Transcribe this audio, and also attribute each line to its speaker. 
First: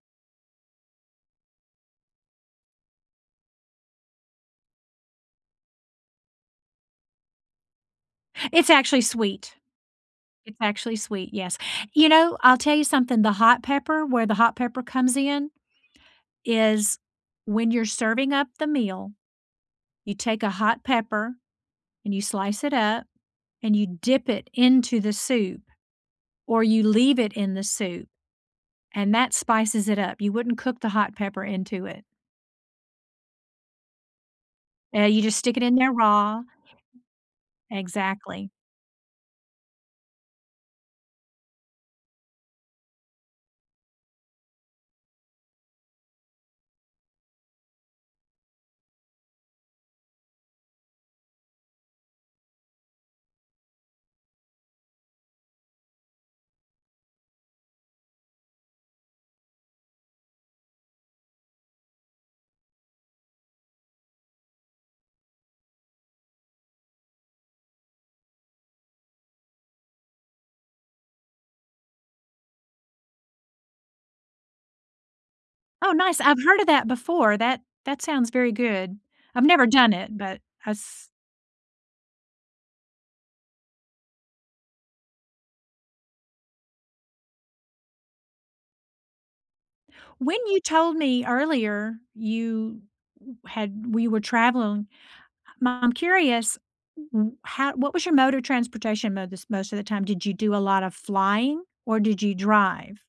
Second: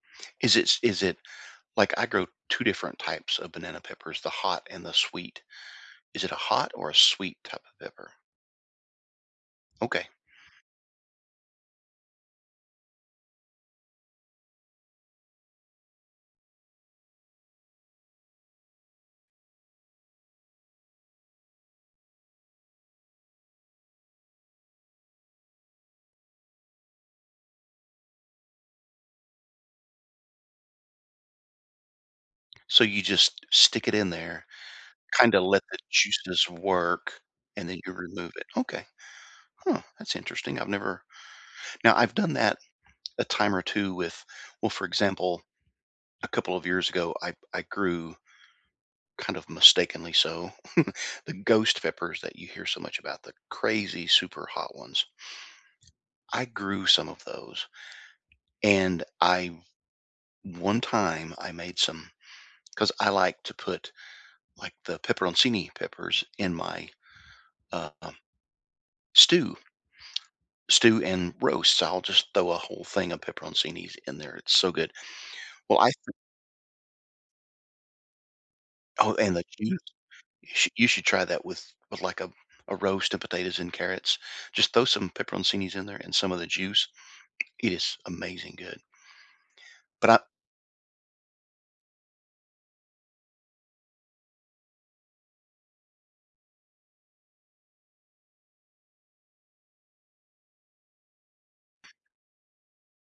Speaker 1: Is it s is it, like, I grow 2 different types of banana peppers- the hot and the sweet. Is it a hot or a sweet type of pepper?
Speaker 2: It's actually sweet.
Speaker 1: Okay.
Speaker 2: It's actually sweet. Yes, you know, I'll tell you something, the hot pepper where the hot pepper comes in, is when you're serving up the meal, you take a hot pepper and you slice it up and you dip it into the soup or you leave it in the soup and that spices it up. You wouldn't cook the hot pepper into it.
Speaker 1: So you just stick it in there,
Speaker 2: Eh, you just
Speaker 1: kinda
Speaker 2: stick
Speaker 1: let
Speaker 2: it in
Speaker 1: the
Speaker 2: there raw
Speaker 1: juices work, and then you remove it.
Speaker 2: Exactly.
Speaker 1: Okay. Huh, that's interesting. I've never now I've done that a time or 2 with well, for example, a couple of years ago, I I grew kind of mistakenly so, the ghost peppers that you hear so much about the crazy super hot ones. I grew some of those. And I one time, I made some 'cause I like to put, like, the peperoncini peppers in my, uh, um, stew stew and roast. I'll just throw a whole thing of peperoncinis in there. It's so good. Well, I
Speaker 2: Oh,
Speaker 1: thi
Speaker 2: nice. I've heard of that before. That that sounds very good.
Speaker 1: Oh, and the
Speaker 2: I've never
Speaker 1: cheese.
Speaker 2: done it, but
Speaker 1: You shou
Speaker 2: I
Speaker 1: you should
Speaker 2: s
Speaker 1: try that with with, like, a a roast of potatoes and carrots. Just throw some peperoncinis in there and some of the juice. It is amazing good. But I
Speaker 2: When you told me earlier you w had we were traveling I'm curious, wh how what was your mode of transportation mo this most of the time? Did you do a lotta flying or did you drive?